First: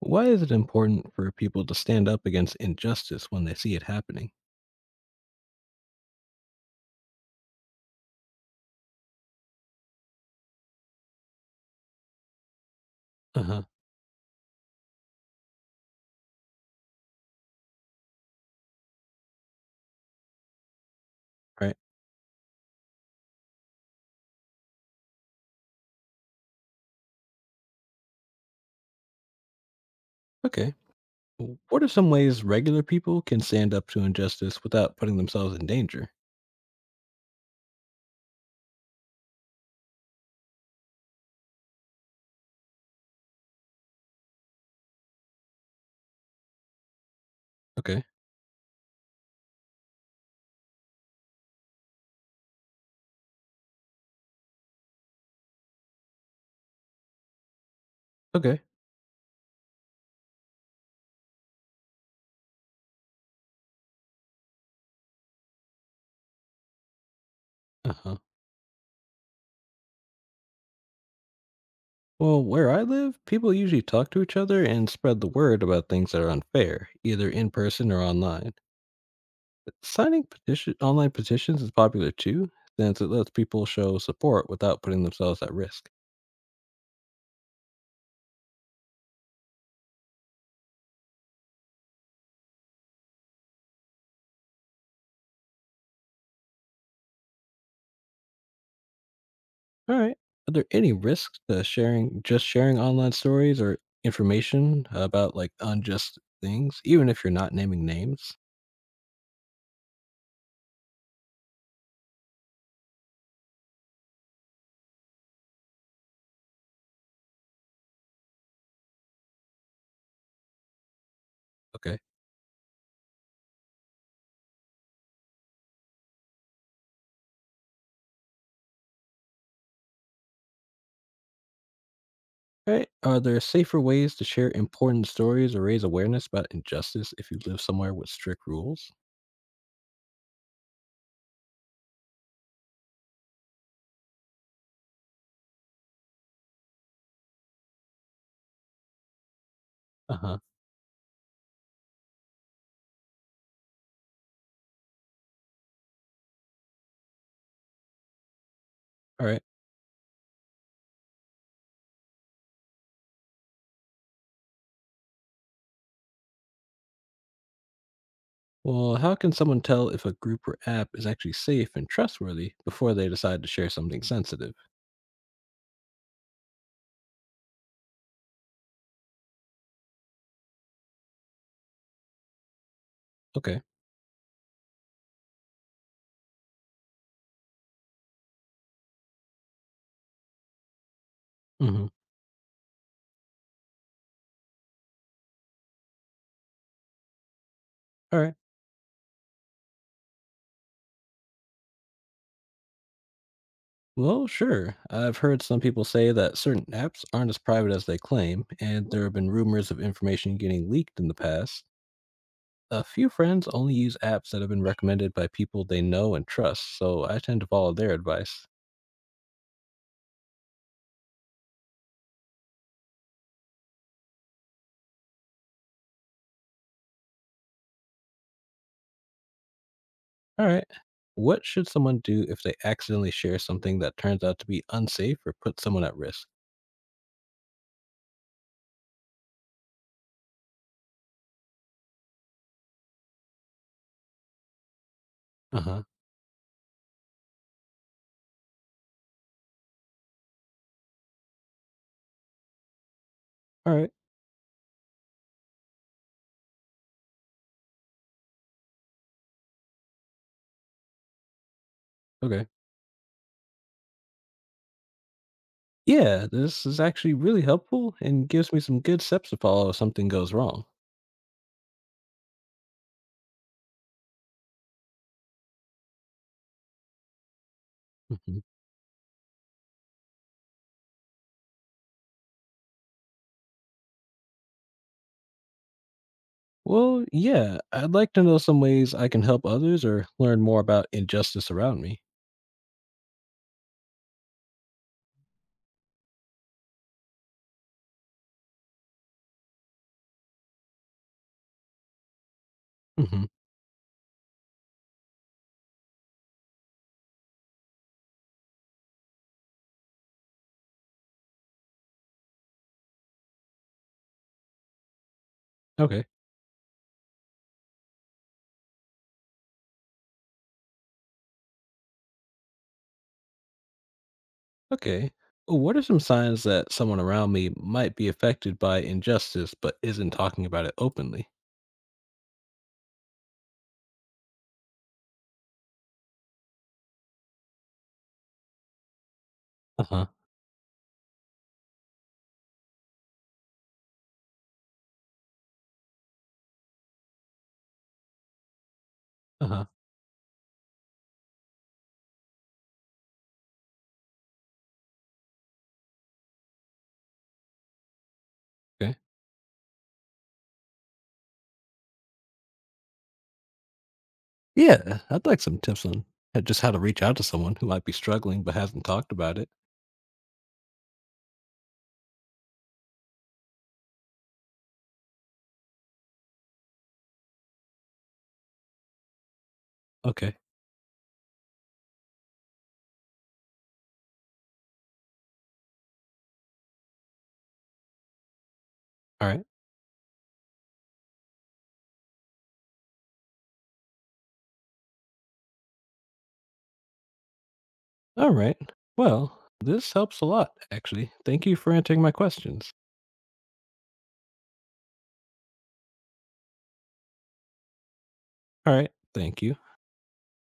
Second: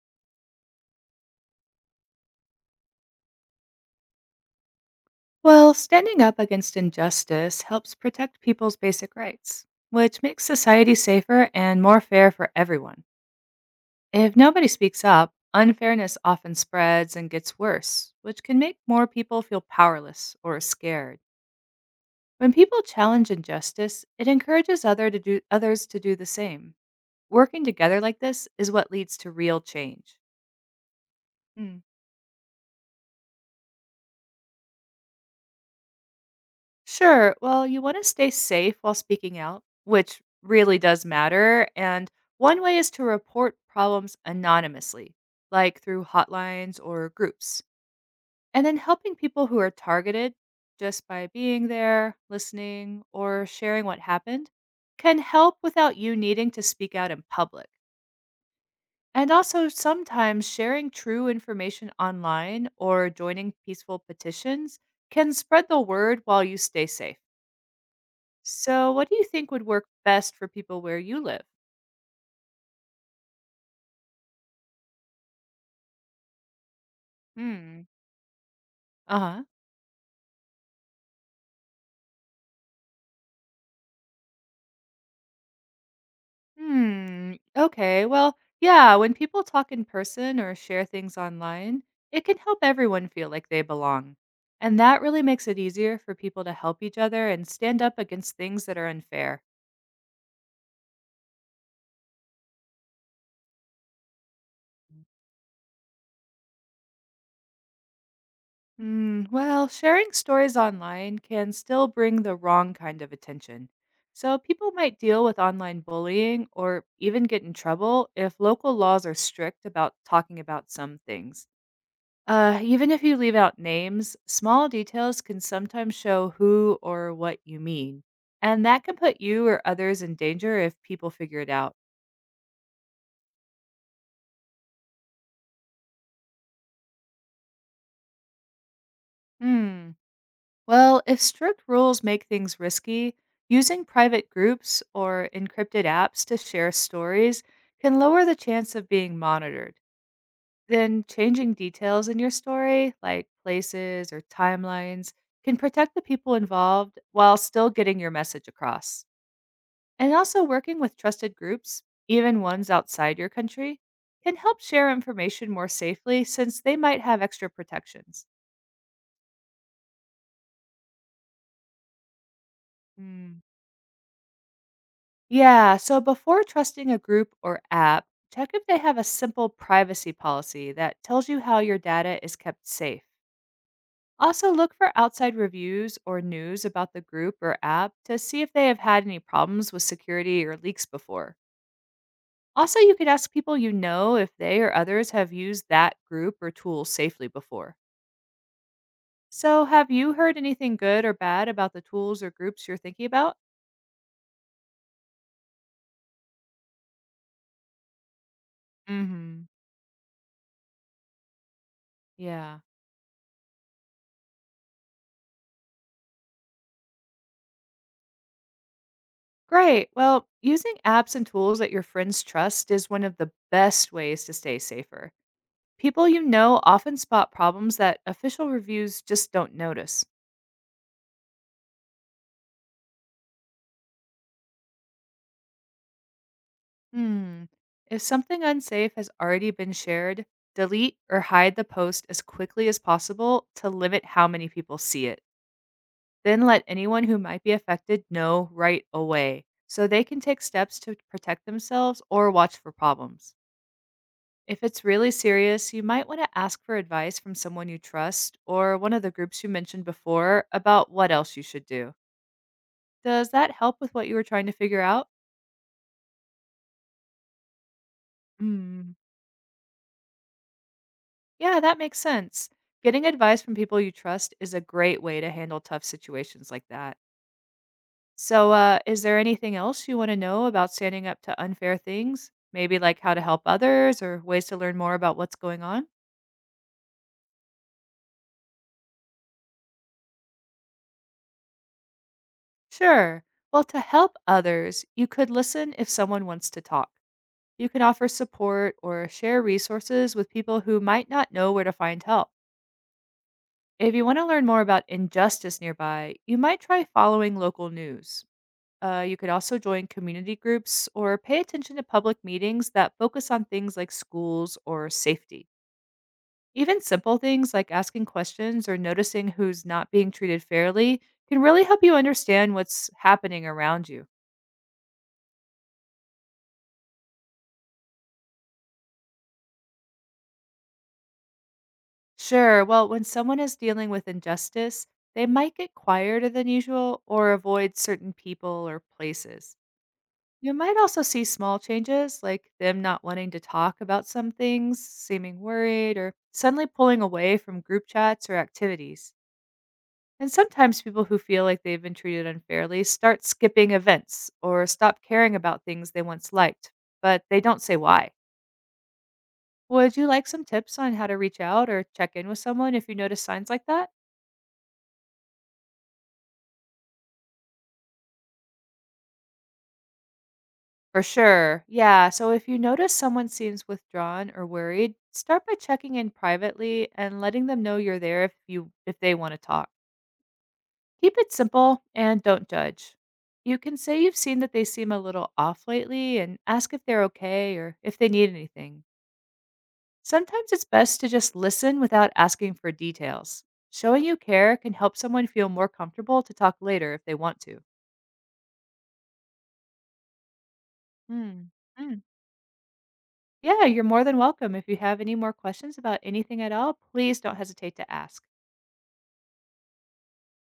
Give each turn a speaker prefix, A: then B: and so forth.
A: Why is it important for people to stand up against injustice when they see it happening?
B: Well, standing up against injustice helps protect people's basic rights, which makes society safer and more fair for everyone.
A: Uh huh.
B: If nobody speaks up, unfairness often spreads and gets worse, which can make more people feel powerless or scared.
A: Right.
B: When people challenge injustice, it encourages others to do the same. Working together like this is what leads to real change.
A: Okay.
B: Hmm.
A: What are some ways regular people can stand up to injustice without putting themselves in danger?
B: Sure. Well, you want to stay safe while speaking out, which really does matter. And one way is to report problems anonymously, like through hotlines or groups,
A: Okay.
B: and then helping people who are targeted just by being there, listening, or sharing what happened can help without you needing to speak out in public.
A: Okay.
B: And also, sometimes sharing true information online or joining peaceful petitions can spread the word while you stay safe.
A: Uh huh.
B: So, what do you think would work best for people where you live?
A: Well, where I live, people usually talk to each other and spread the word about things that are unfair, either in
B: Hmm.
A: person or online.
B: Uh-huh.
A: But Signing petition online petitions is popular too, since it lets people show support without putting themselves at risk.
B: Hmm. Okay. Well, yeah, when people talk in person or share things online, it can help everyone feel like they belong. And that really makes it easier for people to help each other and stand up against things that are unfair.
A: All right. Are there any risks to sharing just sharing online stories or information about like unjust things, even if you're not naming names?
B: Well, sharing stories online can still bring the wrong kind of attention. So people might deal with online bullying or even get in trouble if local laws are strict about talking about some things.
A: Okay.
B: Even if you leave out names, small details can sometimes show who or what you mean. And that can put you or others in danger if people figure it out.
A: All right. Are there safer ways to share important stories or raise awareness about injustice if you live somewhere with strict rules?
B: Hmm. Well, if strict rules make things risky, using private groups or encrypted apps to share stories can lower the chance of being monitored.
A: Uh huh.
B: Then, changing details in your story, like places or timelines, can protect the people involved while still getting your message across.
A: All right.
B: And also, working with trusted groups, even ones outside your country, can help share information more safely since they might have extra protections.
A: Well, how can someone tell if a group or app is actually safe and trustworthy before they
B: Hmm.
A: decide to share something sensitive?
B: Yeah, so before trusting a group or app, check if they have a simple privacy policy that tells you how your data is kept safe.
A: Okay.
B: Also, look for outside reviews or news about the group or app to see if they have had any problems with security or leaks before.
A: Mm-hmm.
B: Also, you could ask people you know if they or others have used that group or tool safely before.
A: All right.
B: So, have you heard anything good or bad about the tools or groups you're thinking about?
A: Well, sure. I've heard some people say that certain apps aren't as private as they claim, and there have been
B: Mhm.
A: rumors of information getting leaked in the past.
B: Yeah.
A: A few friends only use apps that have been recommended by people they know and trust, so I tend to follow their advice.
B: Great. Well, using apps and tools that your friends trust is one of the best ways to stay safer. People you know often spot problems that official reviews just don't notice.
A: All right. What should someone do if they accidentally share something that turns out to be unsafe or put someone at risk?
B: Hmm. If something unsafe has already been shared, delete or hide the post as quickly as possible to limit how many people see it.
A: Uh huh.
B: Then let anyone who might be affected know right away so they can take steps to protect themselves or watch for problems.
A: All right.
B: If it's really serious, you might want to ask for advice from someone you trust or one of the groups you mentioned before about what else you should do.
A: Okay.
B: Does that help with what you were trying to figure out?
A: Yeah, this is actually really helpful and gives me some
B: Mm,
A: good steps to follow if something goes wrong.
B: yeah, that makes sense. Getting advice from people you trust is a great way to handle tough situations like that.
A: Mm-hmm.
B: So, is there anything else you want to know about standing up to unfair things? Maybe like how to help others or ways to learn more about what's going on?
A: Well, yeah, I'd like to know some ways I can help others or learn more about injustice around me.
B: Sure. Well, to help others, you could listen if someone wants to talk. You can offer support or share resources with people who might not know where to find help.
A: Hmm.
B: If you want to learn more about injustice nearby, you might try following local news. You could also join community groups or pay attention to public meetings that focus on things like schools or safety.
A: Okay.
B: Even simple things like asking questions or noticing who's not being treated fairly can really help you understand what's happening around you.
A: Okay. What are some signs that someone around me might be affected by injustice but isn't talking about it openly?
B: Sure. Well, when someone is dealing with injustice, they might get quieter than usual or avoid certain people or places.
A: Uh huh.
B: You might also see small changes, like them not wanting to talk about some things, seeming worried, or suddenly pulling away from group chats or activities.
A: Uh huh.
B: And sometimes people who feel like they've been treated unfairly start skipping events or stop caring about things they once liked, but they don't say why.
A: Okay.
B: Would you like some tips on how to reach out or check in with someone if you notice signs like that?
A: Yeah, I'd like some tips on just how to reach out to someone who might be struggling but hasn't talked about it.
B: For sure. Yeah. So if you notice someone seems withdrawn or worried, start by checking in privately and letting them know you're there if they want to talk.
A: Okay.
B: Keep it simple and don't judge. You can say you've seen that they seem a little off lately and ask if they're okay or if they need anything.
A: All right.
B: Sometimes it's best to just listen without asking for details. Showing you care can help someone feel more comfortable to talk later if they want to.
A: All right. Well, this helps a lot, actually. Thank
B: Hmm.
A: you for answering my questions.
B: Yeah, you're more than welcome. If you have any more questions about anything at all, please don't hesitate to ask.
A: All right. Thank you.